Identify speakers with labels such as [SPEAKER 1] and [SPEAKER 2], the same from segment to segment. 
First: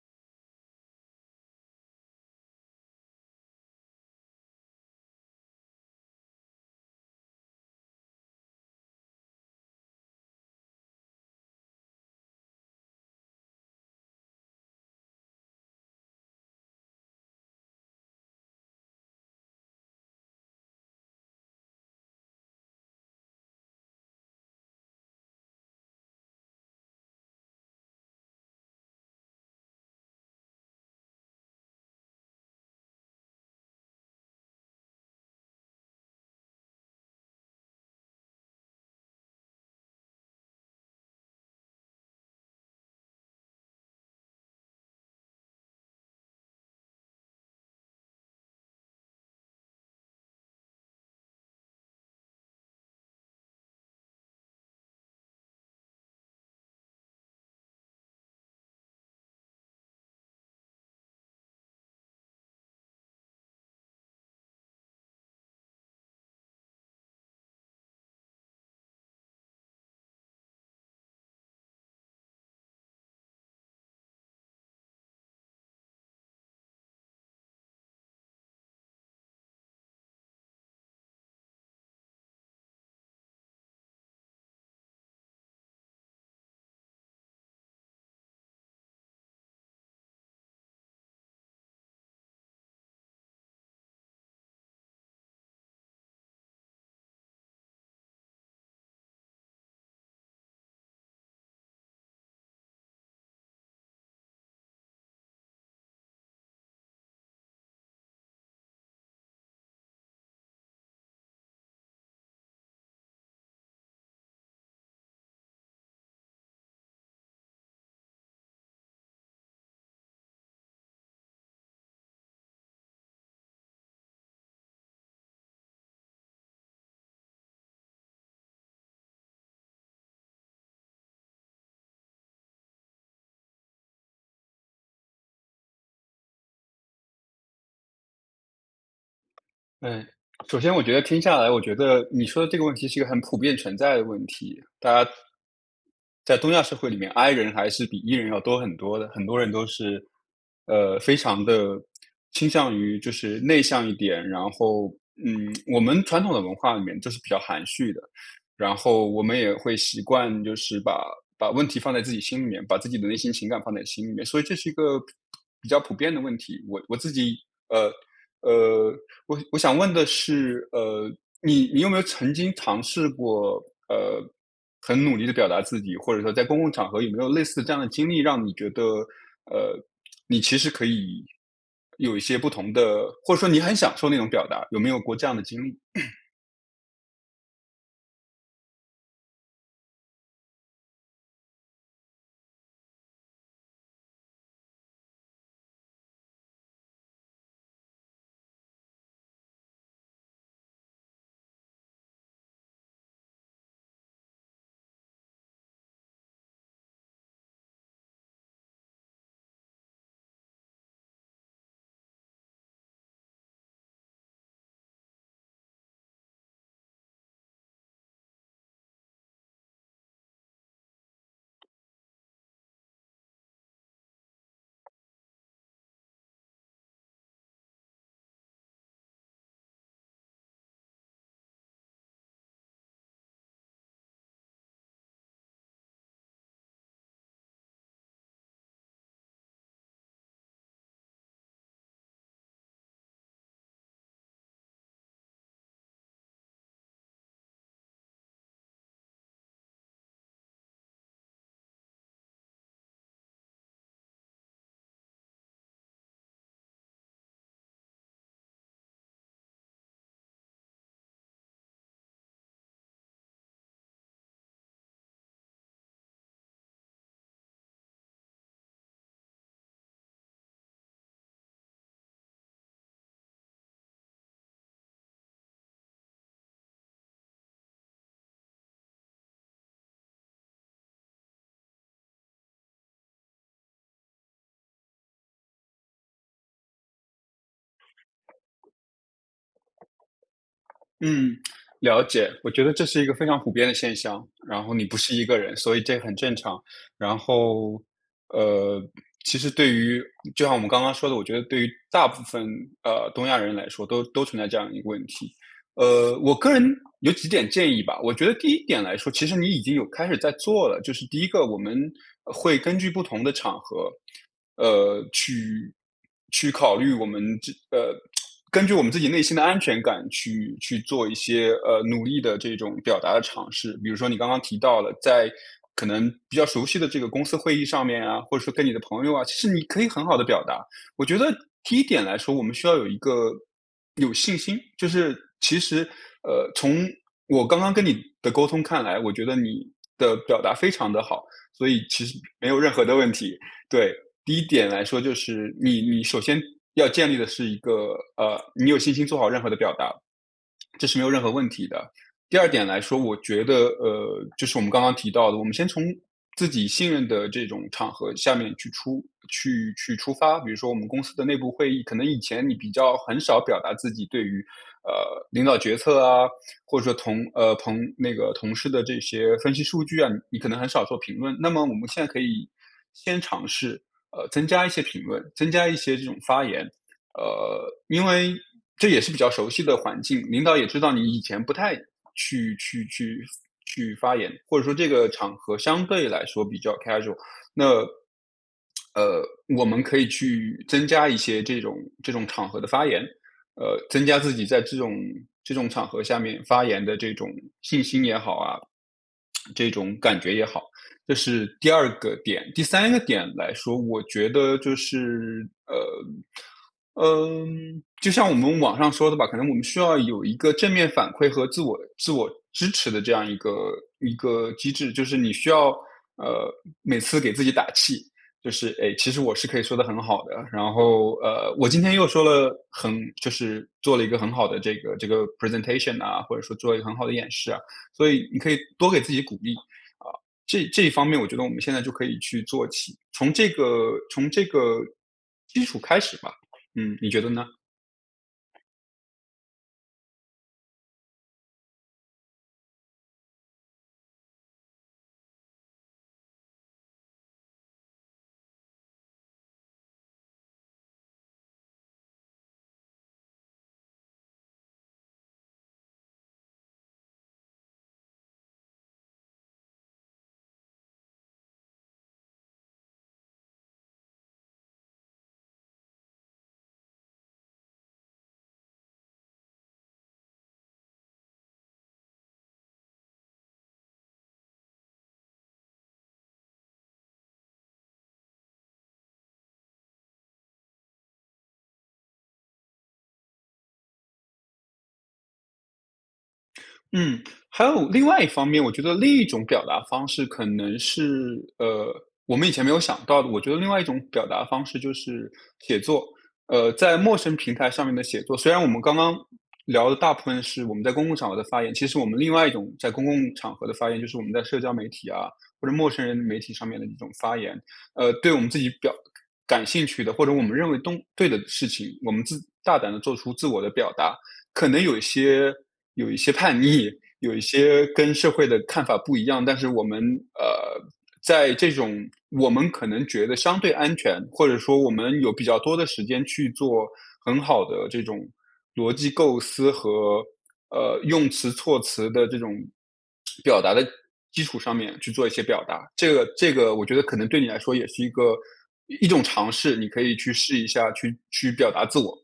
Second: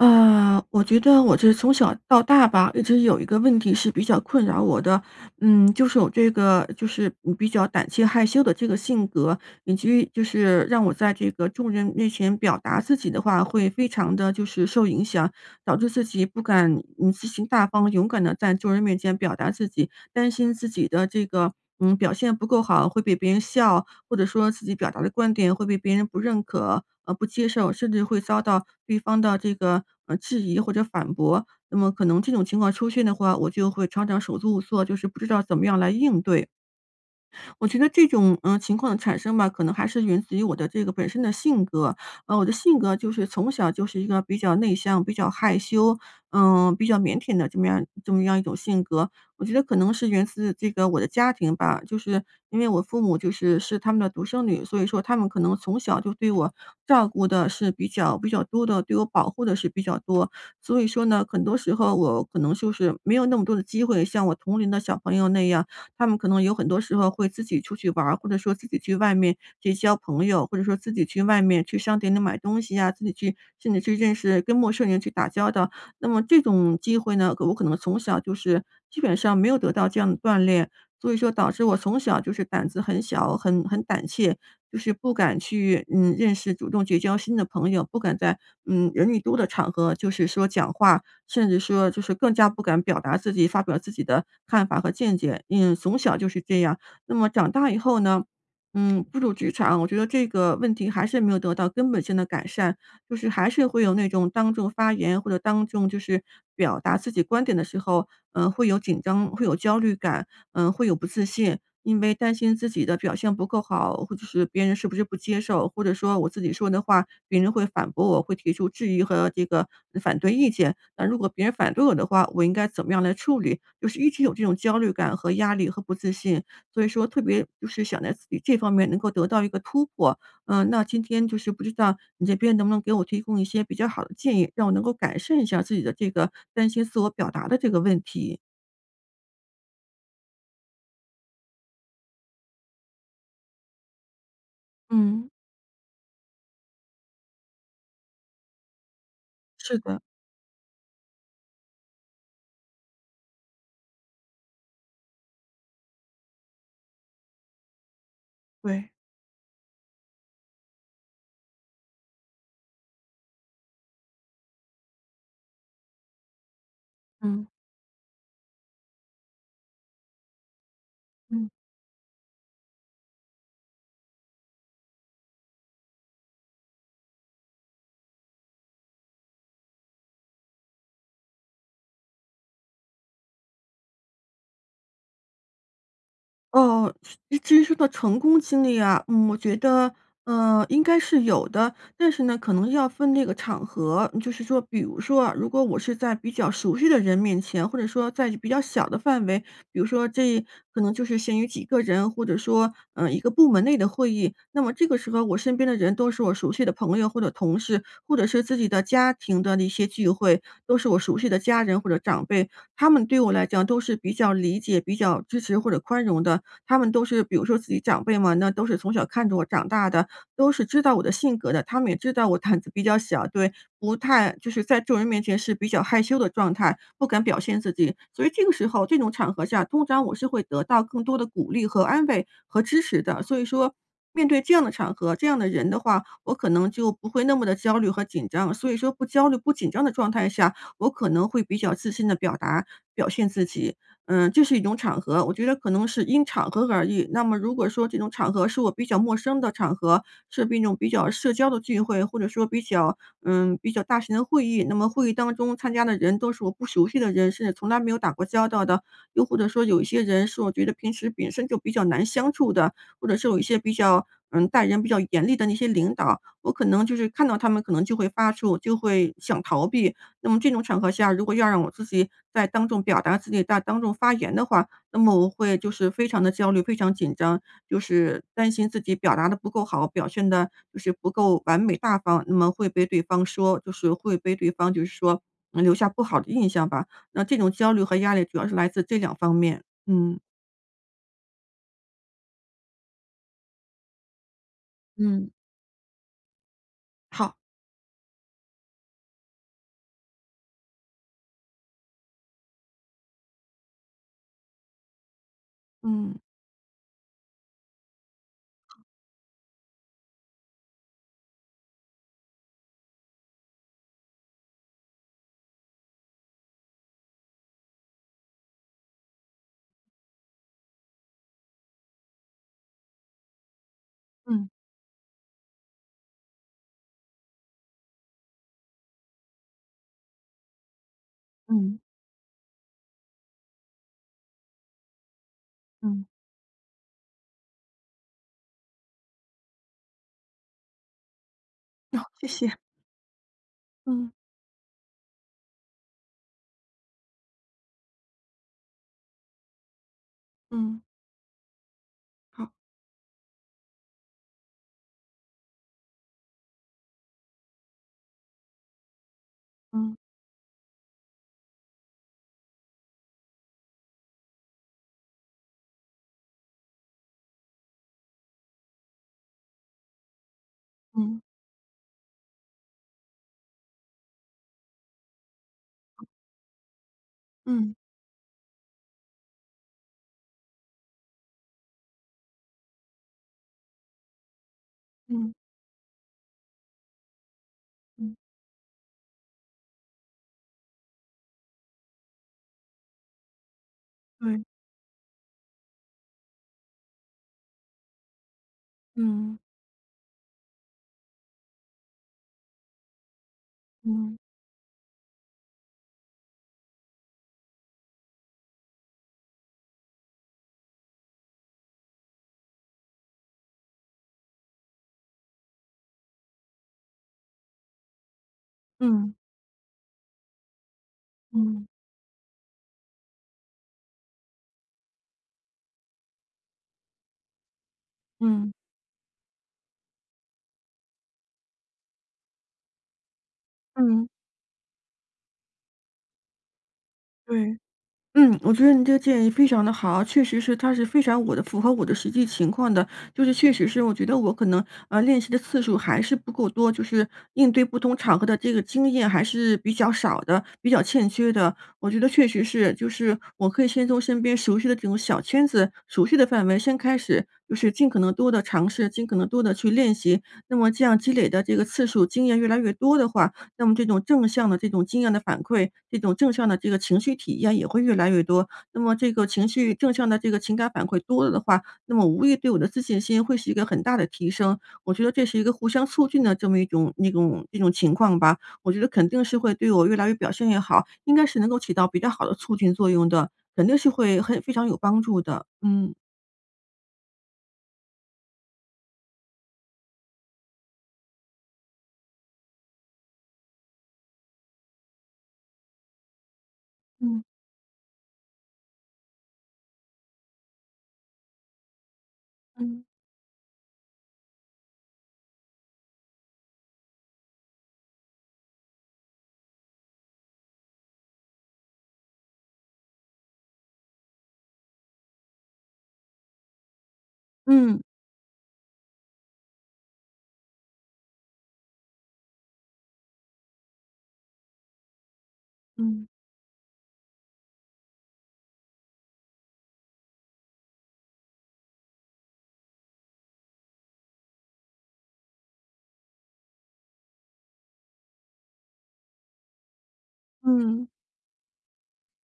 [SPEAKER 1] 呃，我觉得我是从小到大吧，一直有一个问题是比较困扰我的。嗯，就是我这个就是比较胆气害羞的这个性格，以及就是让我在这个，众人面前表达自己的话，会非常地就是受影响，导致自己不敢积极、大方、勇敢地在众人面前表达自己担心自己的这个，嗯，表现不够好，会被别人笑。或者说自己表达的观点，会被别人不认可和不接受，甚至会遭到对方的这个质疑，或者反驳。那么可能这种情况出现的话，我就会常常手足无措就是不知道怎么样来应对。我觉得这种，呃，情况的产生吧，可能还是源自于我的这个本身的性格。啊，我的性格就是从小就是一个比较内向、比较害羞，嗯，比较腼腆的这么样这么样一种性格。我觉得可能是源自这个我的家庭吧，就是因为我父母就是是他们的独生女，所以说他们可能从小就对我，照顾得是比较比较多的对我保护得是比较多。所以说呢，很多时候我可能就是，没有那么多的机会，像我同龄的小朋友那样他们可能有很多时候会自己出去玩儿，或者说自己去外面结交朋友，或者说自己去外面去商店里买东西啊，自己去甚至去认识跟陌生人去打交道。那么这种机会呢，我可能从小就是基本上没有得到这样的锻炼，所以说导致我从小就是胆子很小，很很胆怯就是不敢去，嗯，认识主动结交新的朋友，不敢在嗯，人一多的场合就是说讲话，甚至说就是更加不敢表达自己发表自己的看法和见解，因为从小就是这样。那么长大以后呢，嗯，步入职场，我觉得这个问题，还是没有得到根本性的改善就是还是会有那种当众发言，或者当众就是表达自己观点的时候，嗯，会有紧张会有焦虑感，嗯，会有不自信。因为担心自己的表现不够好，或者是别人是不是不接受。或者说我自己说的话，别人会反驳我会提出质疑和这个反对意见。那如果别人反对我的话，我应该怎么样来处理？就是一直有这种焦虑感和压力和不自信。所以说特别就是想在自己这方面能够得到一个突破，嗯。那今天就是不知道，你这边能不能给我提供一些比较好的建议，让我能够改善一下自己的这个担心自我表达的这个问题。
[SPEAKER 2] 呃，首先我觉得听下来，我觉得你说的这个问题是一个很普遍存在的问题。大家
[SPEAKER 1] 嗯。
[SPEAKER 2] 在东亚社会里面，i 人还是比 e 人要多很多的，很多人都
[SPEAKER 1] 是的。
[SPEAKER 2] 是，呃，非常地倾向于就是内向一点，然后，嗯，我们传统的文化里面就是比较含蓄的。然
[SPEAKER 1] 对。
[SPEAKER 2] 后我们也会习惯就是把把问题放在自己心里面，把自己的内心情感放在心里面，所以这是一个比较普遍的问题。我我自己，
[SPEAKER 1] 嗯。
[SPEAKER 2] 呃，呃，我我想问的是，呃，
[SPEAKER 1] 嗯。
[SPEAKER 2] 你你有没有曾经尝试过，呃，很努力地表达自己，或者说在公共场合，有没有类似这样的经历，让你觉得，呃，你其实可以有一些不同的，或者说你很享受那种表达，有没有过这样的经历？
[SPEAKER 1] 哦，至于说到成功经历啊，嗯，我觉得，呃，应该是有的，但是呢，可能要分那个场合。就是说比如说啊，如果我是在比较熟悉的人面前，或者说在比较小的范围，比如说这，可能就是限于几个人，或者说，呃，一个部门内的会议，那么这个时候我身边的人，都是我熟悉的朋友或者同事，或者是自己的家庭的那些聚会，都是我熟悉的家人或者长辈。他们对我来讲都是比较理解，比较支持或者宽容的，他们都是比如说自己长辈嘛，那都是从小看着我长大的，都是知道我的性格的，他们也知道我 胆子比较小，对不太就是在众人面前是比较害羞的状态，不敢表现自己。所以这个时候这种场合下，通常我是会得到更多地鼓励和安慰和支持的。所以说面对这样的场合、这样的人的话，我可能就不会那么地焦虑和紧张。所以说不焦虑、不紧张的状态下，我可能会比较自信地表达表现自己。嗯，这是一种场合，我觉得可能是因场合而异。那么如果说这种场合，是我比较陌生的场合，是一种比较社交的聚会，或者说比较，嗯，比较大型的会议，那么会议当中参加的人都是我不熟悉的人，甚至从来没有打过交道的，又或者说有一些人是我觉得平时本身就比较难相处的，或者是有一些比较，嗯，待人比较严厉的那些领导。我可能就是看到他们可能就会发怵，就会想逃避。那么这种场合下，如果要让我自己再当众表达自己、再当众发言的话，那么我会就是非常地焦虑、非常紧张，就是担心自己表达得不够好，表现得就是不够完美、大方，那么会被对方说。就是会被对方就是说，嗯，留下不好的印象吧。那这种焦虑和压力主要是来自这两方面，嗯。
[SPEAKER 2] 嗯，了解。我觉得这是一个非常普遍的现象，然后你不是一
[SPEAKER 1] 嗯。
[SPEAKER 2] 个人，所以这很正常。然
[SPEAKER 1] 好。
[SPEAKER 2] 后，呃，其实对于就像我们刚刚说的，我觉得对于大部分，呃，东亚人来说，都都存在这样一个问题。
[SPEAKER 1] 嗯。
[SPEAKER 2] 呃，我个人有几点建议吧，我觉得第一点来说，其实你已经有开始在做了，就是第1个我们会根据不同的场合，呃，去去考虑我们这个呃，根据我们自己内心的安全感去去做一些，呃，努力的这种表达的尝试。比如说你刚刚
[SPEAKER 1] 嗯。
[SPEAKER 2] 提到了，在可能比较熟悉的这个公司会议上面啊，或者说跟你的朋友啊，其实你可以很好地表达。我觉得第
[SPEAKER 1] 嗯。
[SPEAKER 2] 1点来说，我们需要有一个，有信心。就是其实，
[SPEAKER 1] 嗯。
[SPEAKER 2] 呃，从我刚刚跟你的沟通看来，我觉得你的表达非常地好，所以其实
[SPEAKER 1] 谢
[SPEAKER 2] 没
[SPEAKER 1] 谢。
[SPEAKER 2] 有任何的问题。对。
[SPEAKER 1] 嗯。
[SPEAKER 2] 第1点来说，就是你你首先要建立的是一个，呃，你有信心做好任何的表达，
[SPEAKER 1] 嗯。
[SPEAKER 2] 这是没有任何问题的。第2
[SPEAKER 1] 好。
[SPEAKER 2] 点来说，我觉得，呃，就是我们刚刚提到的，我们先从自己信任的这种场合下面去出去去
[SPEAKER 1] 嗯。
[SPEAKER 2] 出发，比如说我们公司的内部会议，可能以前你比较很少表达自己对于，呃，领导决策啊，或者说同呃，同那个同事的这些，分析数据啊，你可能很少做评
[SPEAKER 1] 嗯。
[SPEAKER 2] 论，那么我们现在可以先尝试，呃，增加一些评论，增加一些这种发言。呃，
[SPEAKER 1] 嗯。
[SPEAKER 2] 因为这也是比较熟悉的环境，领导也知道你以前不太去去去去发言，或者说这个
[SPEAKER 1] 嗯。
[SPEAKER 2] 场合相对来说比较 casual，那
[SPEAKER 1] 嗯
[SPEAKER 2] 呃，我们可以去增加一些这种这种场合的发言。呃，增加自
[SPEAKER 1] 对。
[SPEAKER 2] 己在这种这种场合下面发言的这种信心也好啊，
[SPEAKER 1] 嗯。
[SPEAKER 2] 这种感觉也好。这是第2个点。第3个点来说，我
[SPEAKER 1] 嗯。
[SPEAKER 2] 觉得就是，呃，嗯，就像我们网上说的吧，可能我们需要有一个正面反馈和自我自我支持的这样一个一个机制，就是你需要，呃，每次给自己打气。就是，哎，其
[SPEAKER 1] 嗯。
[SPEAKER 2] 实我是可以说得很好的，然后，呃，
[SPEAKER 1] 嗯。
[SPEAKER 2] 我今天又说了很就是做了一个很好的这个这个 Presentation 啊，或者说做一个很好的演示啊，所以你可
[SPEAKER 1] 嗯。
[SPEAKER 2] 以多给自己鼓励。啊，这这一方面我觉得我们现在就可以去做起，从这个
[SPEAKER 1] 嗯。
[SPEAKER 2] 从这个基础开始吧。嗯，你觉得呢？
[SPEAKER 1] 对，嗯，我觉得你这个建议非常得好。确实是，它是非常我的符合我的实际情况的。就是确实是我觉得我可能，呃，练习的次数还是不够多，就是应对不同场合的这个经验还是比较少的、比较欠缺的。我觉得确实是，就是我可以先从身边熟悉的这种小圈子、熟悉的范围先开始，就是尽可能多地尝试、尽可能多地去练习，那么这样积累的这个次数、经验越来越多的话，那么这种正向的这种经验的反馈、这种正向的这个情绪体验也会越来越多。那么这个情绪正向的这个情感反馈多了的话，那么无疑对我的自信心会是一个很大的提升。我觉得这是一个互相促进的这么一种一种一种情况吧，我觉得肯定是会对我越来越表现也好，应该是能够起到比较好的促进作用的，肯定是会很非常有帮助的，嗯。
[SPEAKER 2] 嗯，还有另外一方面。我觉得另一种表达方式可能是呃，我们以前没有想到的。我觉得另外一种表达方式就是写作，呃，在陌
[SPEAKER 1] 嗯。
[SPEAKER 2] 生平台上面的写作。虽然我们刚刚聊的大部分是我们在公共场合的发言，其实我们另外一种
[SPEAKER 1] 嗯。
[SPEAKER 2] 在公共场合的发言，就是我们在社交媒体啊，或者陌生人媒体上面的这种发言。呃，对我们自己表感兴趣的，或者我们认为东对的事情，我们自大胆地做出自我的表达。可能有一些有一些叛逆，有一
[SPEAKER 1] 嗯。
[SPEAKER 2] 些跟社会的看法不一样。但是我们呃，在这种我们可能觉得相对安全，或者说我们有比较多的时
[SPEAKER 1] 嗯。
[SPEAKER 2] 间去做很好的这种逻辑构思和，呃，用词措辞的这种表达的基础上面去做一些表达，这个这个我觉得可能对你来说也是一个一种尝试。你可以去试一
[SPEAKER 1] 嗯。
[SPEAKER 2] 下，去去表达自我。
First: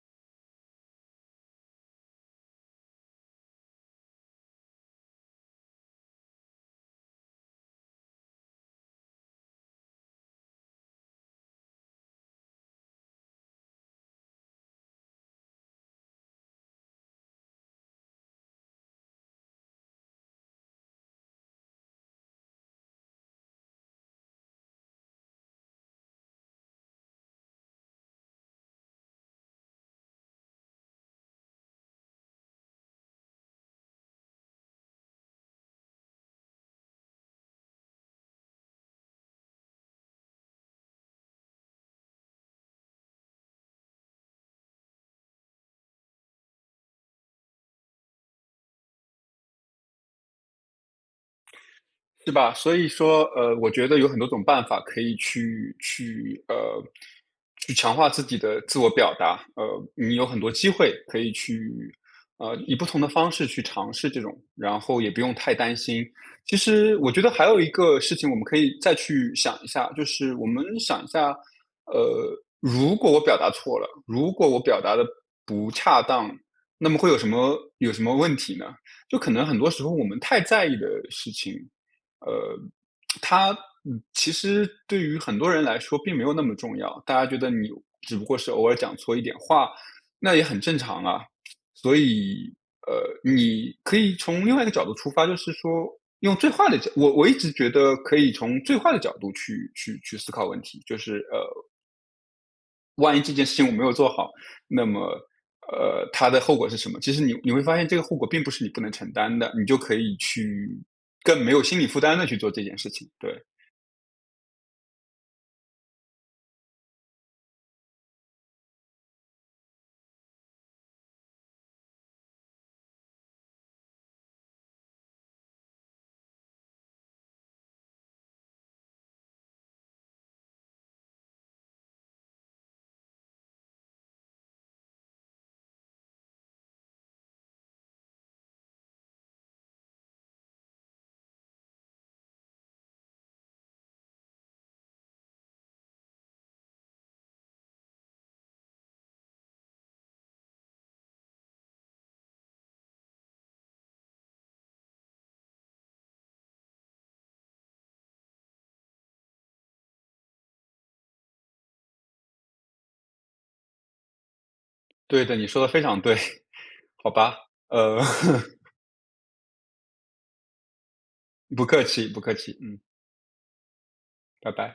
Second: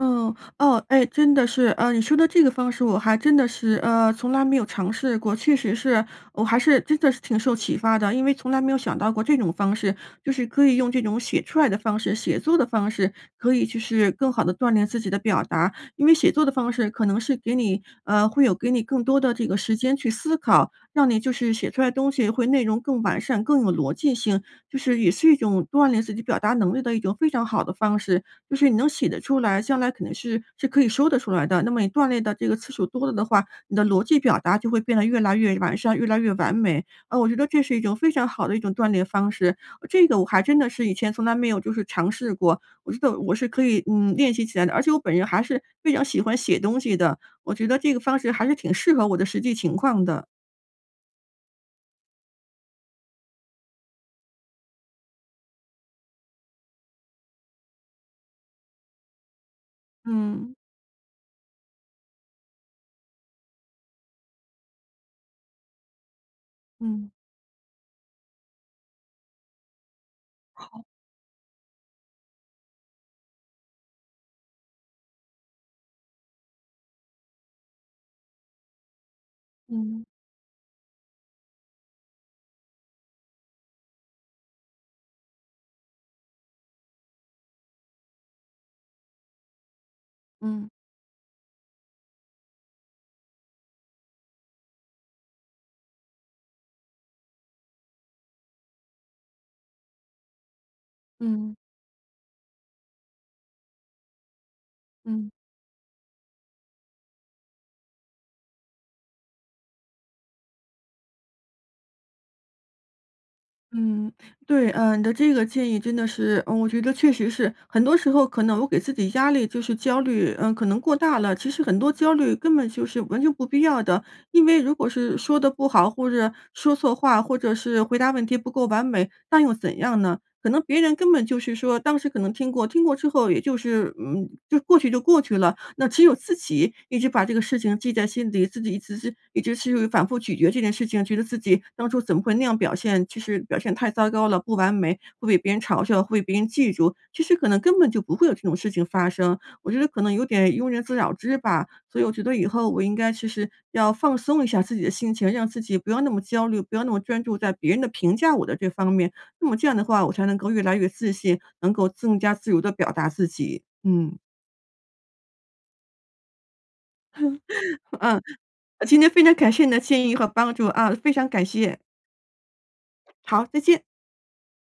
[SPEAKER 1] 嗯，哦。哎，真的是。啊，你说的这个方式我还真的是，呃，从来没有尝试过。确实是我还是真的是挺受启发的，因为从来没有想到过这种方式，就是可以用这种写出来的方式、写作的方式，可以就是更好地锻炼自己的表达。因为写作的方式可能是给你呃，会有给你更多的这个时间去思考。让你就是写出来的东西会内容更完善、更有逻辑性，就是也是一种锻炼自己表达能力的一种非常好的方式。就是你能写得出来，将来肯定是是可以说得出来的。那么你锻炼的这个次数多了的话，你的逻辑表达就会变得越来越完善、越来越完美。啊，我觉得这是一种非常好的一种锻炼方式，这个我还真的是以前从来没有就是尝试过，我觉得我是可以，嗯，练习起来的。而且我本人还是非常喜欢写东西的，我觉得这个方式还是挺适合我的实际情况的。
[SPEAKER 2] 是吧，所以说，呃，我觉得有很多种办法可以去去呃，去强化自己的自我表达。呃，你有很多
[SPEAKER 1] 嗯。
[SPEAKER 2] 机会可以去呃，以不同的方式去尝试这种，然后也不用太担心。其实
[SPEAKER 1] 嗯。
[SPEAKER 2] 我觉得还有一个事情我们可以再去想一下，就是我们
[SPEAKER 1] 好。
[SPEAKER 2] 想一下，呃：“如果我表达错了，如果我表达得不恰当，那么会有什么有什么问题呢？”就可能很多时候
[SPEAKER 1] 嗯。
[SPEAKER 2] 我们太在意的事情，呃，它其实对于很多人来说，并没有那么重要。大家觉得你，只不过是偶尔讲错一点话，那也很
[SPEAKER 1] 嗯。
[SPEAKER 2] 正常啊。所以，呃，你可以从另外一个角度出发，就是说用最坏的角我我一直觉得可以从最坏的角度去去去思考问题，就是：“呃
[SPEAKER 1] 嗯。
[SPEAKER 2] “万一这件事情我没有做好，那么，
[SPEAKER 1] 嗯。
[SPEAKER 2] 呃，它的后果是什么？“其实你你会发现这个后果并不是你不能承担的，你就可以去更没有心理负担地去做这件事情，对。
[SPEAKER 1] 嗯，对。呃，你的这个建议真的是嗯，我觉得确实是，很多时候可能我给自己压力就是焦虑，嗯，可能过大了。其实很多焦虑根本就是完全不必要的。因为如果是说得不好、或者说错话、或者是回答问题不够完美，那又怎样呢？可能别人根本就是说当时可能听过，听过之后，也就是嗯，就过去就过去了。那只有自己一直把这个事情记在心底，自己一子是一直是反复咀嚼这件事情，觉得自己当初怎么会那样表现，就是表现太糟糕了，不完美会被别人嘲笑，会被别人记住。其实可能根本就不会有这种事情发生。我觉得可能有点庸人自扰之吧。所以我觉得以后我应该就是，要放松一下自己的心情，让自己不要那么焦虑、不要那么专注在别人的评价我的这方面。那么这样的话，我才能够越来越自信，能够更加自由地表达自己，嗯。
[SPEAKER 2] 对的，你说得非常对。好吧，呃。
[SPEAKER 1] 嗯，啊，今天非常感谢你的建议和帮助啊，非常感
[SPEAKER 2] 不
[SPEAKER 1] 谢。
[SPEAKER 2] 客气不客气，嗯。
[SPEAKER 1] 好，再见。
[SPEAKER 2] 拜拜。